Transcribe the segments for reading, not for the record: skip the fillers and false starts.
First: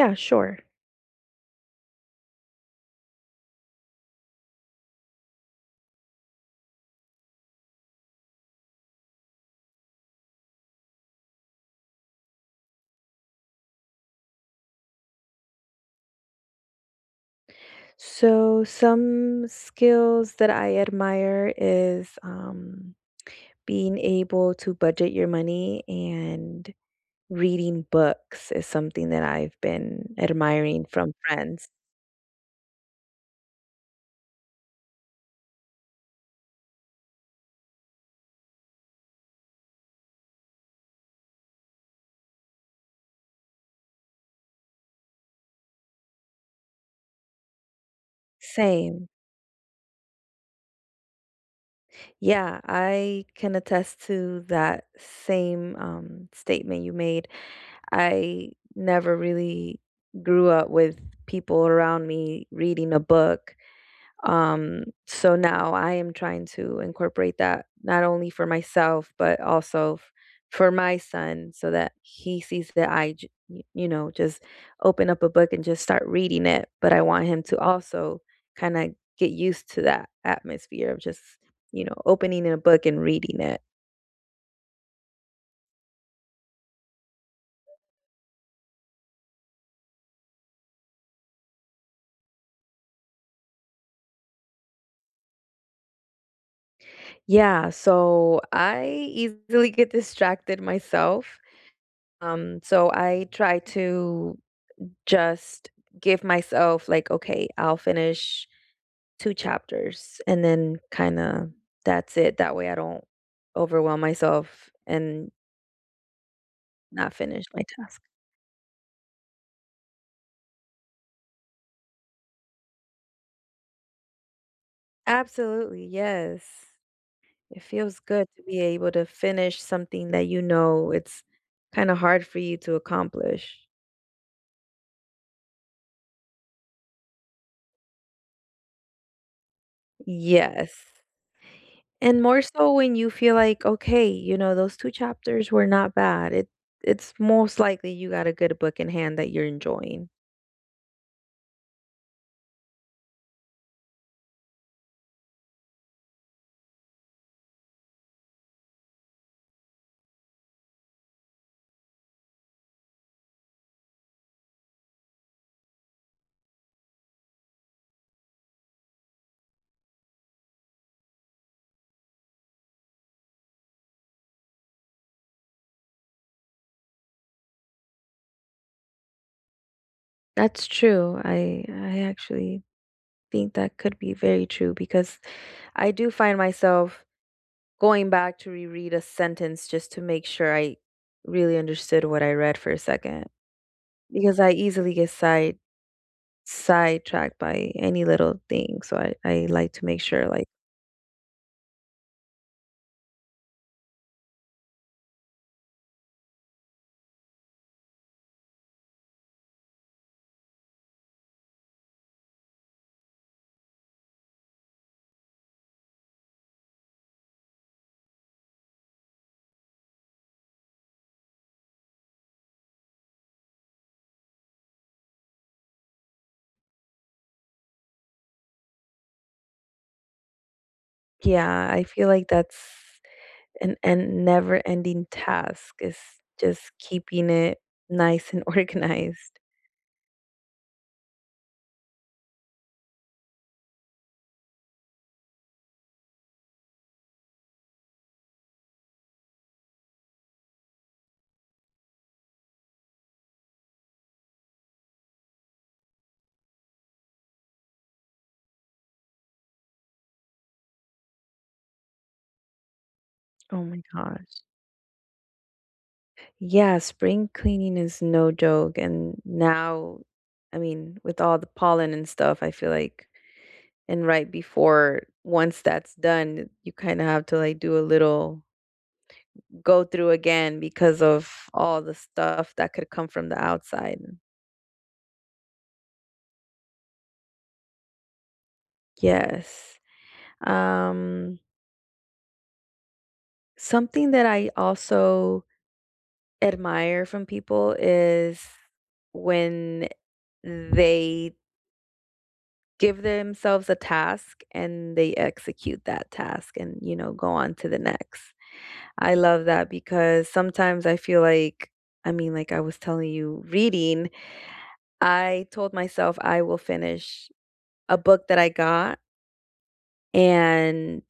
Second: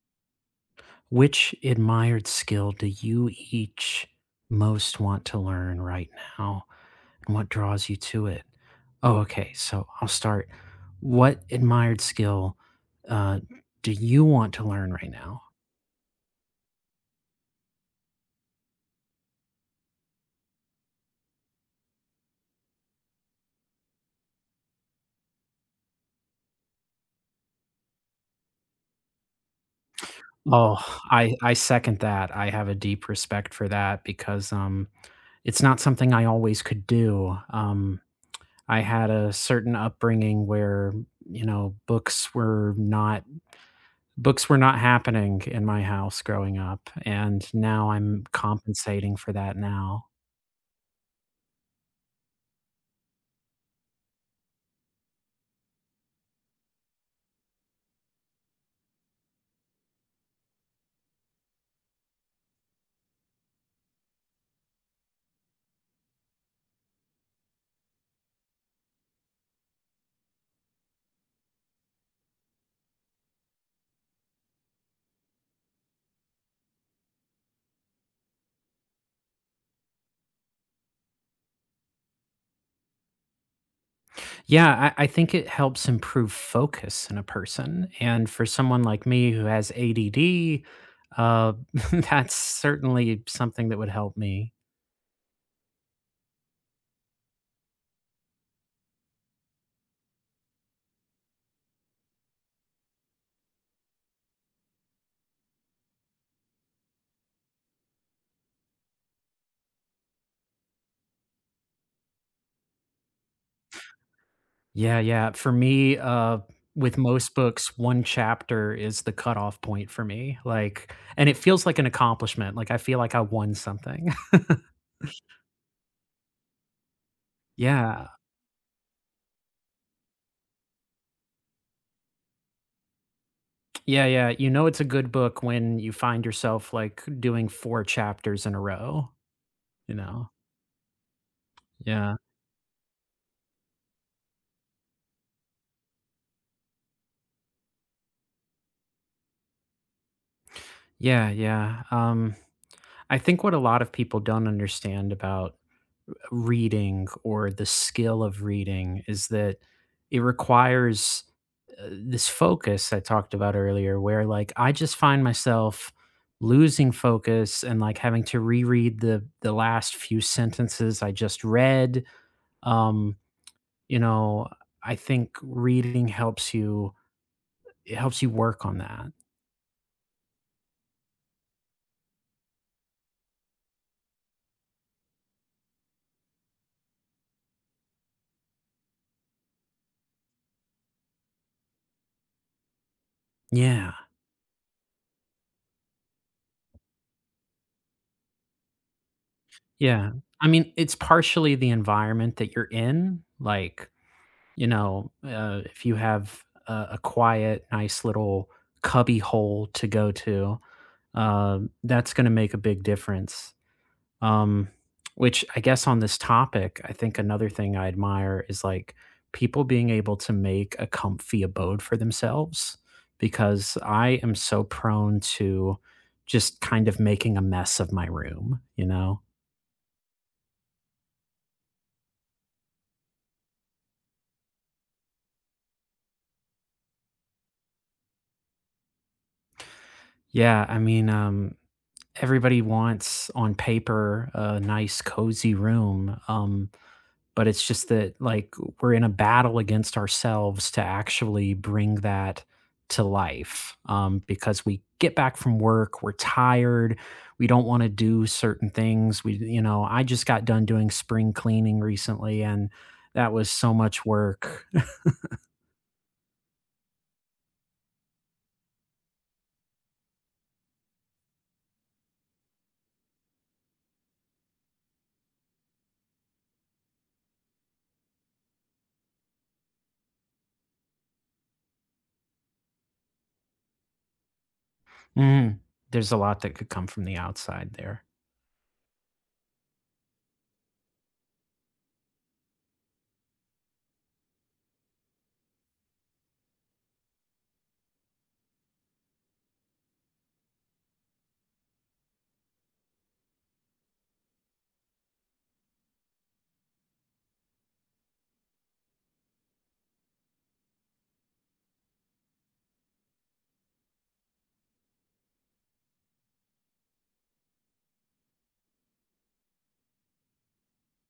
Yeah, sure. Which admired skill do you each most want to learn right now, and what draws you to it? Oh, okay. So I'll start. What admired skill uh, do you want to learn right now? So some skills that I admire is being able to budget your money, and reading books is something that I've been Oh, admiring from I friends. second that. I have a deep respect for that because it's not something I always could do. I had a certain upbringing where you know books were not Books were not happening in my house growing up, and now I'm Same. compensating for that now. Yeah, I can attest to that same statement you made. I never really grew up with people around me reading a book. So now I am trying to incorporate that not only for myself, but also for my son so that he sees that I just open up a book and just start reading it. But I want him to also kind of get used to that atmosphere of just opening a book and reading it. Yeah, I think it helps improve focus in a person, and for someone like me who has ADD, uh, that's certainly something that would help me. Yeah, so I easily get distracted myself. So I try to just give myself like, "Okay, I'll finish 2 chapters," and then kinda that's it, that way I don't overwhelm myself Yeah, yeah. and For me, with not most finish my books, task. 1 chapter is the cutoff point for me, like, and it feels like an accomplishment, like, I feel like I won something. Absolutely, yes. It feels Yeah. good to be able to finish something that, you know, it's kinda hard for you to accomplish. Yeah, yeah. You know it's a good book when you find yourself, like, doing 4 chapters in a row, you know? Yes, Yeah. and more so when you feel like, "Okay, you know, those 2 chapters were not bad." It's most likely you got a good book in hand that you're enjoying. Yeah, yeah. I think what a lot of people don't understand about reading or the skill of reading is that it requires, this focus I talked about earlier where, like, I just find myself losing focus and, like, having to reread the last few sentences I just read. um, You know, I think reading helps you it helps you work on that. That's true. I actually think that could be very true because I do find myself going back to reread a sentence just to make sure I really understood what I read for a second, Yeah, because I easily get sidetracked by any little thing. So I like to make yeah. sure like, I mean, it's partially the environment that you're in, like, you know, if you have a quiet, nice little cubby hole to go to. That's going to make a big difference. Um, which I guess on this topic, I think another thing I admire is like people being able to make a comfy abode for themselves, because I am so prone to just kind of making a mess of my room, you know? yeah, I feel like that's an and never-ending task is just keeping it nice and organized. Yeah, I mean, everybody wants on paper a nice cozy room. But it's just that, like, we're in a battle against ourselves to actually bring that to life, because we get back from work, we're tired, we don't want to do certain things. We you know I just got done doing spring cleaning recently, and that was Oh so my much gosh. work. Yeah, spring cleaning is no joke. And now, I mean, with all the pollen and stuff, I feel like, and right before, once that's done, you kind of have to like do a little go through again because of all the stuff that could come from the outside. Mhm. There's a lot that could come from the outside there. Yes. Um, Something that I also admire from people is when they give themselves a task and they execute that task and, you know, go on to the next. I love that because sometimes I feel like, I mean, like I was telling you, reading, I told myself I will finish a book that I got, and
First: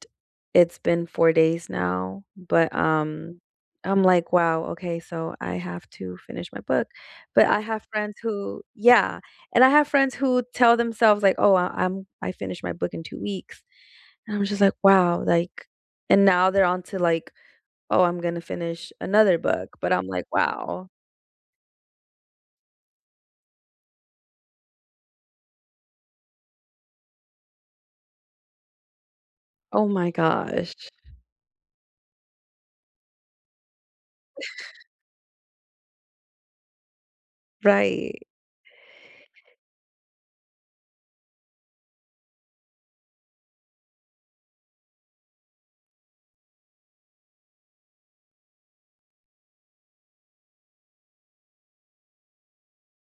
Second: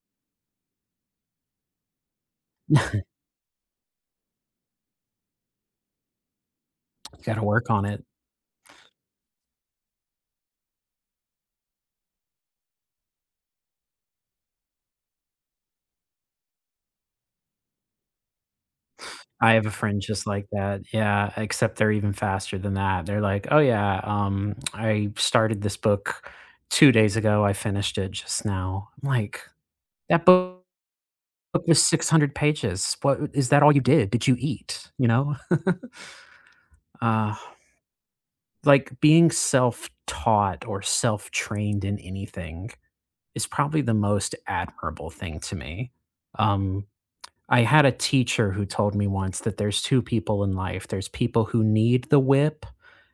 it's been 4 days now, but I'm like, wow, okay, so I have to finish my book. You got to But I work have on it. friends who, yeah, and I have friends who tell themselves like, "Oh, I finished my book in 2 weeks," and I'm just like, "Wow," like, and now they're on to like, "Oh, I'm gonna finish another I have a book," but friend I'm like, just like that, "Wow. yeah, except they're even faster than that. They're like, "Oh, yeah, I started this book 2 days ago, I finished it just now." I'm like, Oh my "That book gosh." was 600 pages. What, is that all you did? Did you eat?" You know? Uh, Right. like, being self-taught or self-trained in anything is probably the most admirable thing to me. Um, I had a teacher who told me once that there's 2 people in life. There's people who need the whip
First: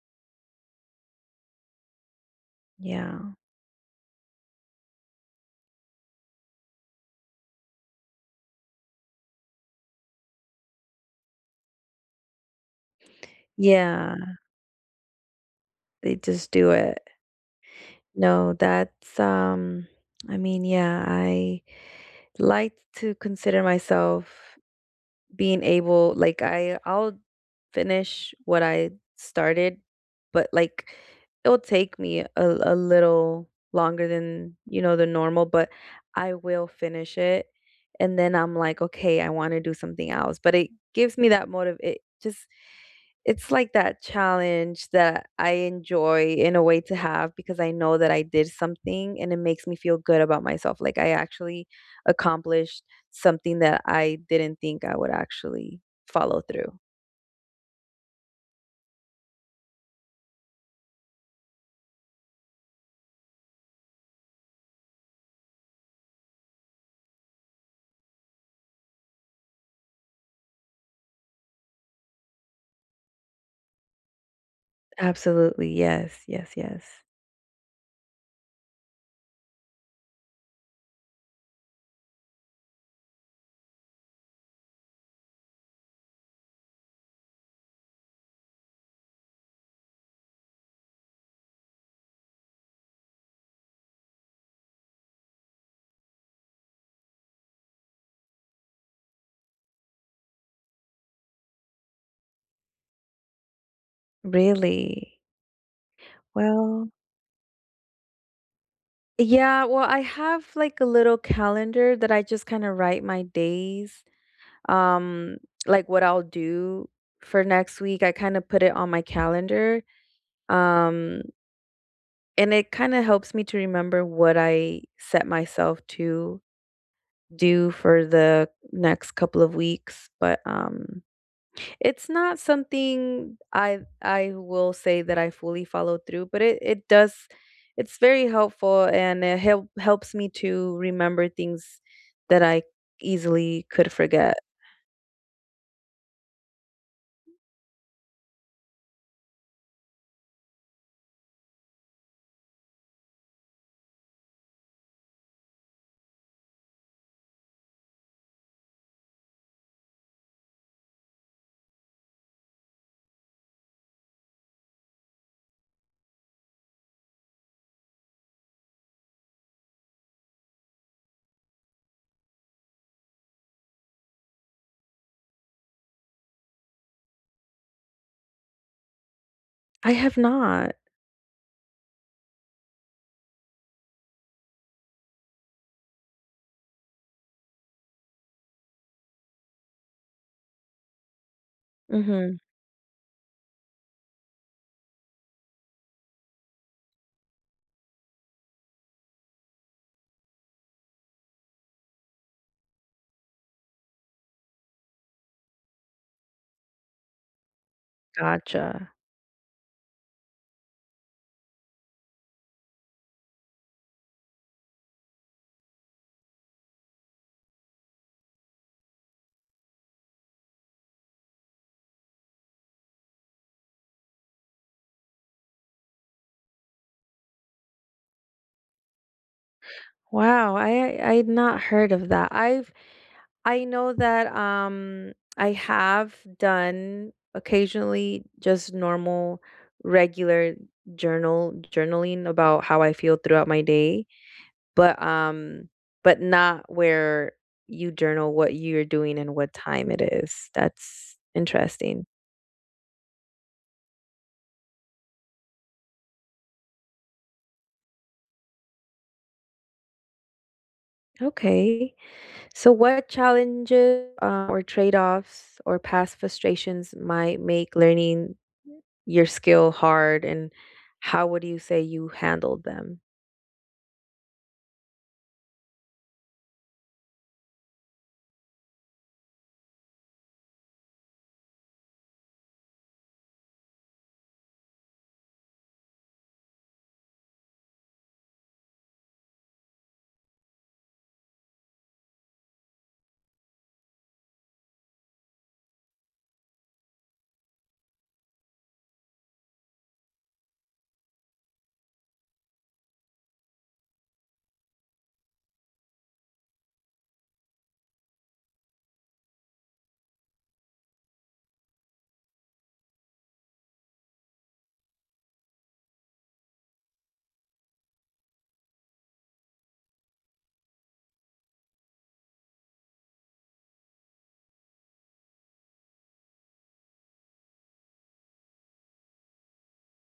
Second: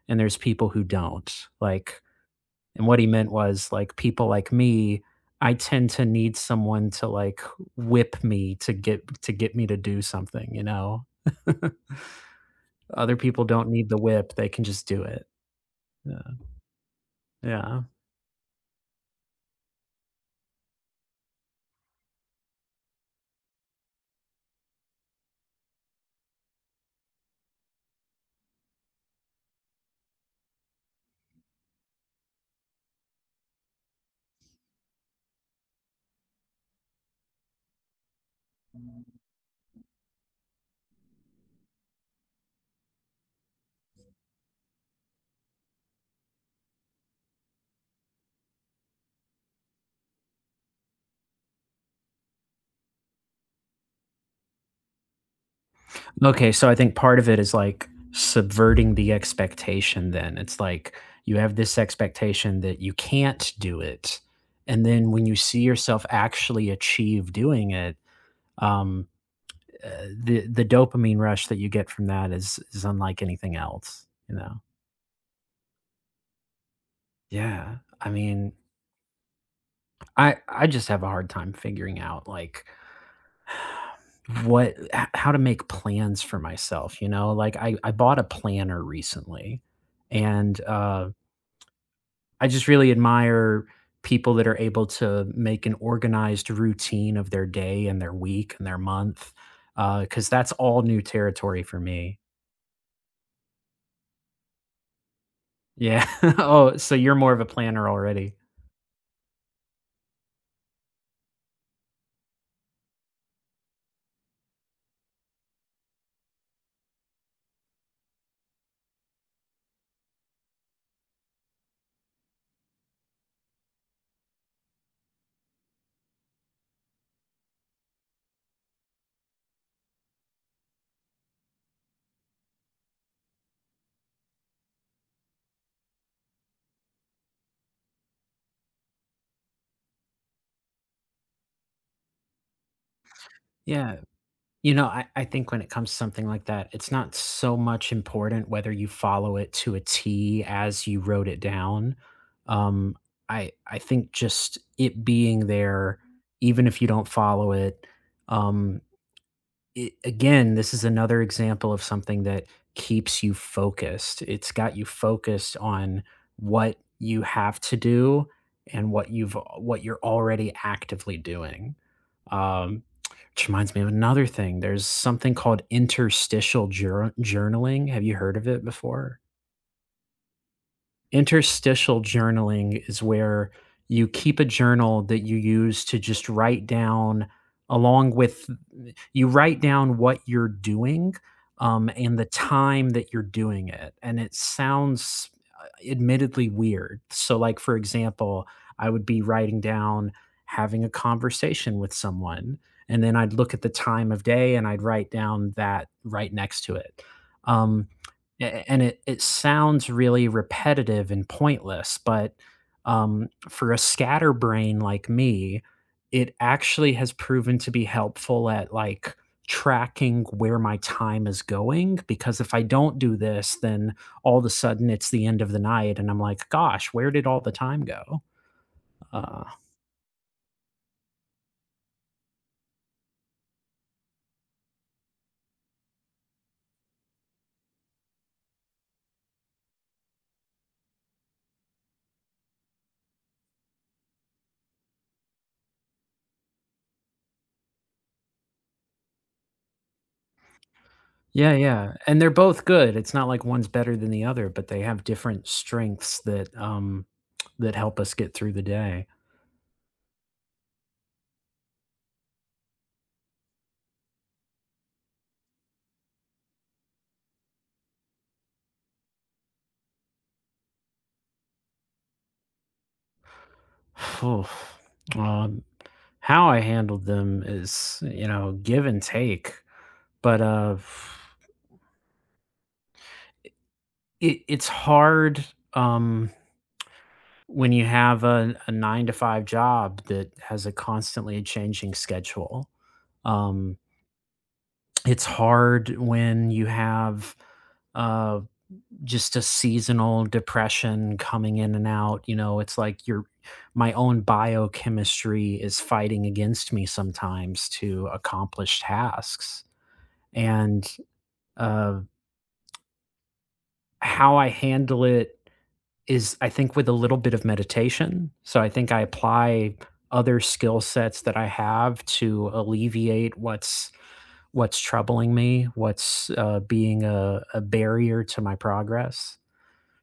and there's people who don't. Like, and what he meant Yeah. was, like, people like me, I tend to need someone to, like, whip me to get me to do something, you know? Other people don't need the Yeah, whip, they can just do it. they Yeah. just do it. Yeah. No, that's, I mean, yeah, I like to consider myself being able like I'll finish what I started, but like it'll take me a little longer than, you know, the normal, but I will finish it. And then I'm like, okay, I want to do something else. But it gives me that motive. It just, it's like that challenge that I enjoy in a way to have, because I know that I did something and it makes me feel good about myself. Like I actually accomplished something that I didn't think I would actually follow Okay, so I through. think part of it is like subverting the expectation then. It's like you have this expectation that you can't do it. And then when you see yourself actually achieve doing it, um, uh, the dopamine rush that you get from that is unlike anything else, you know. Absolutely. Yes. Yes. Yes. Yeah. I mean, I just have a hard time figuring out, like, how to make plans for myself, you know? Like, I bought a planner recently, and I just really admire people that are able to make an organized routine of their day and their week and their month, because that's all new territory for me. Really? Yeah. Oh, Well, so you're more of a planner already. yeah, well, I have like a little calendar that I just kind of write my days, um, like what I'll do for next week. I kind of put it on my calendar. Um, And it kinda helps me to remember what I set myself to do for the next couple of weeks, but, it's not something I will say that I fully follow through, but it does, it's very helpful and it helps me to remember things that I easily could Yeah. forget. You know, I think when it comes to something like that, it's not so much important whether you follow it to a T as you wrote it down. Um, I think just it being there, even if you don't follow it, um, it, again, this is another example of something that keeps you focused. It's got you focused on what you have to do and what you're already actively doing. Um, which reminds me of another thing. There's something called interstitial journaling. Have you heard of it before? I have not. Interstitial journaling is where you keep a journal that you use to just write down, along with, you write down what you're doing, and the Mhm. time that you're doing it. And it sounds admittedly weird. So, like, for example, I would be writing down having a conversation with someone, and then I'd look at the time of day and I'd write down that right next to it. Um, a and Gotcha. it sounds really repetitive and pointless, but, for a scatterbrain like me, it actually has proven to be helpful at, like, tracking where my time is going, because if I don't do this, then all of a sudden it's the end of the night, and I'm like, "Gosh, where did all the time go?" Uh, Wow, I'd not heard of that. I've, I know that I have done occasionally just normal regular journaling about how I feel throughout my day, but um but not where you journal what you're doing and what time it is. That's yeah, yeah, interesting. and they're both good, it's not like one's better than the other, but they have different strengths that, that help us get through the day. Okay. So, what challenges, or trade offs or past frustrations might make learning your skill hard, and how would you say you handled them? Phew. Um, how I handled them is, you know, give and take, but, it it's hard, um, when you have a 9 to 5 job that has a constantly changing schedule. Um, it's hard when you have, uh just a seasonal depression coming in and out. You know, it's like your my own biochemistry is fighting against me sometimes to accomplish tasks. And uh, how I handle it is, I think, with a little bit of meditation. So I think I apply other skill sets that I have to alleviate what's troubling me, what's being a barrier to my progress.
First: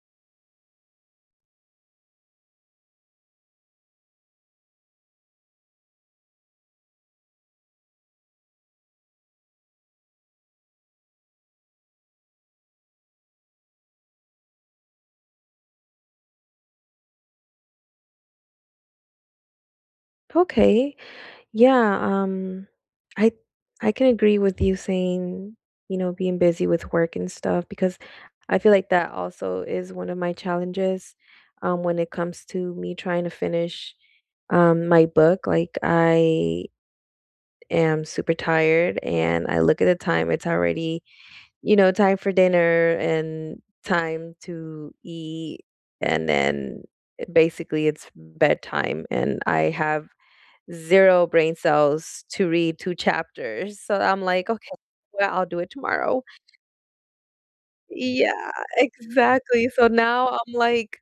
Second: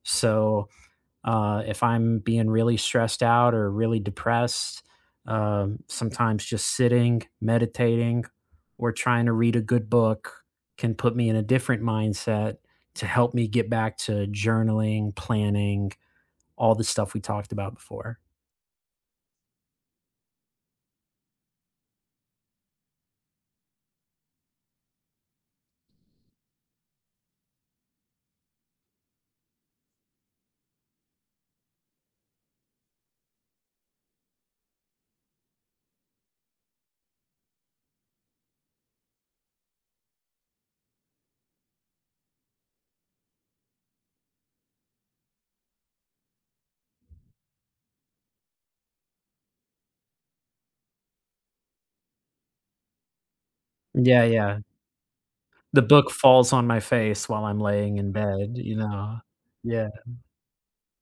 So if I'm being really stressed out or really depressed, sometimes just sitting, meditating, or trying to read a good book can put me in a different mindset to help me get back to journaling, planning, all the stuff we talked about before. Okay, yeah, I I can agree with you saying, you know, being busy with work and stuff, because I feel like that also is one of my challenges when it comes to me trying to finish my book. Like I am super tired and I look at the time, it's already, you know, time for dinner and time to eat. And then basically it's bedtime and I have zero brain cells to read two chapters. So I'm Yeah, like, yeah. okay, well, I'll do it The book tomorrow. falls on my face while I'm laying in Yeah, bed, you know? exactly. So Yeah. now I'm like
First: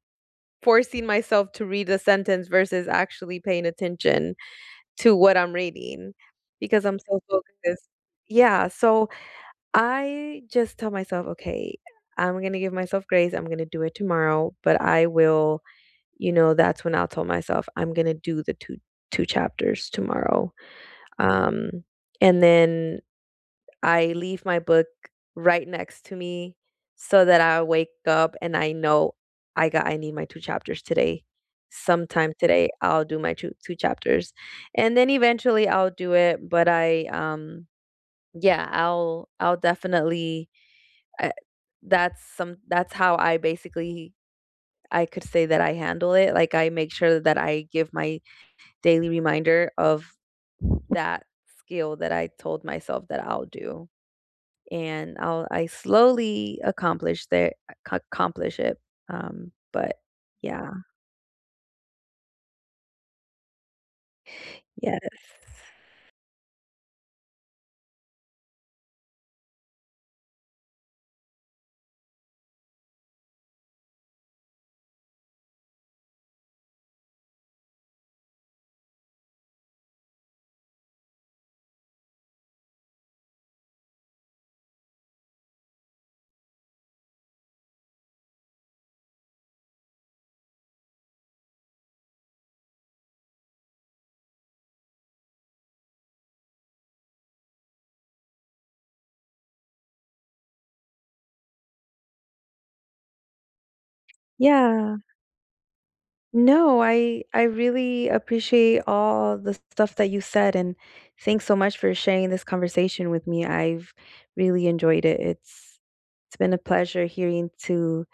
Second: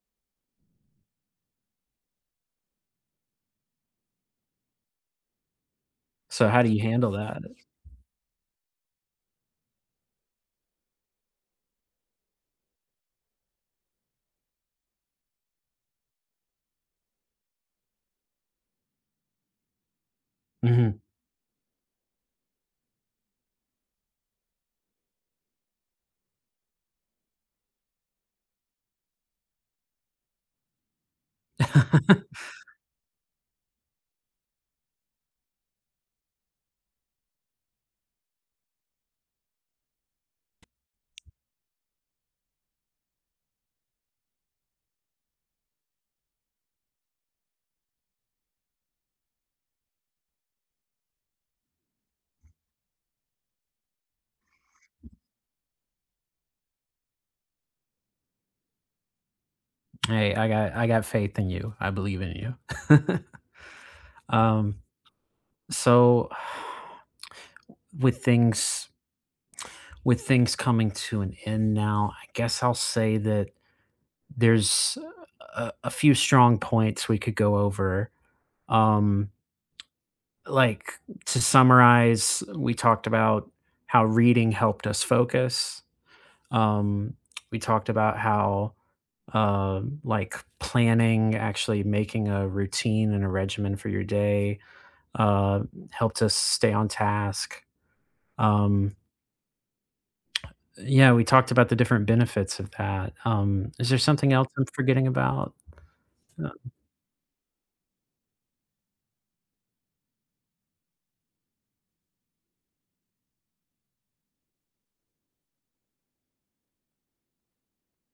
forcing myself to read the sentence versus actually paying attention to what I'm reading So how do you because I'm handle so that? focused. Yeah, so I just tell myself, "Okay, I'm gonna give myself grace, I'm gonna do it tomorrow," but I will, you know, that's when I'll tell myself, "I'm gonna do the 2 chapters tomorrow." Mhm. Um, and then I leave my book right next to me so that I wake up and I know I need my 2 chapters today. Sometime today, I'll do my 2 chapters, and then eventually I'll do it, but yeah, I'll definitely, I that's some that's how I basically, I could say that I handle it, like, I make sure that I give my daily reminder of that skill that I told myself that I'll do, and I slowly accomplish it, but Hey, I yeah, got I got faith in you. I believe in you. Um yes. So with things with things coming to an end now, I guess I'll say that there's a few strong points we could go over. Um like to summarize, we talked about how reading helped us focus. Um we talked about how like planning, actually making a routine and a regimen for your day, uh, helped us stay on task. Um, Yeah, we talked about the different benefits of that. Is there something else I'm Yeah. forgetting about? Uh, No, I really appreciate all the stuff that you said, and thanks so much for sharing this conversation with me. I've really enjoyed it. It's been a pleasure hearing to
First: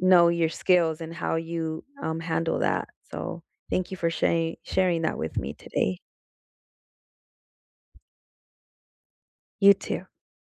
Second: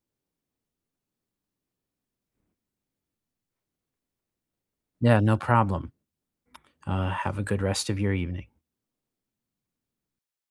know your skills and how you handle that. So thank you for sharing that yeah, with no me problem. today. Have a good rest of your evening. You too.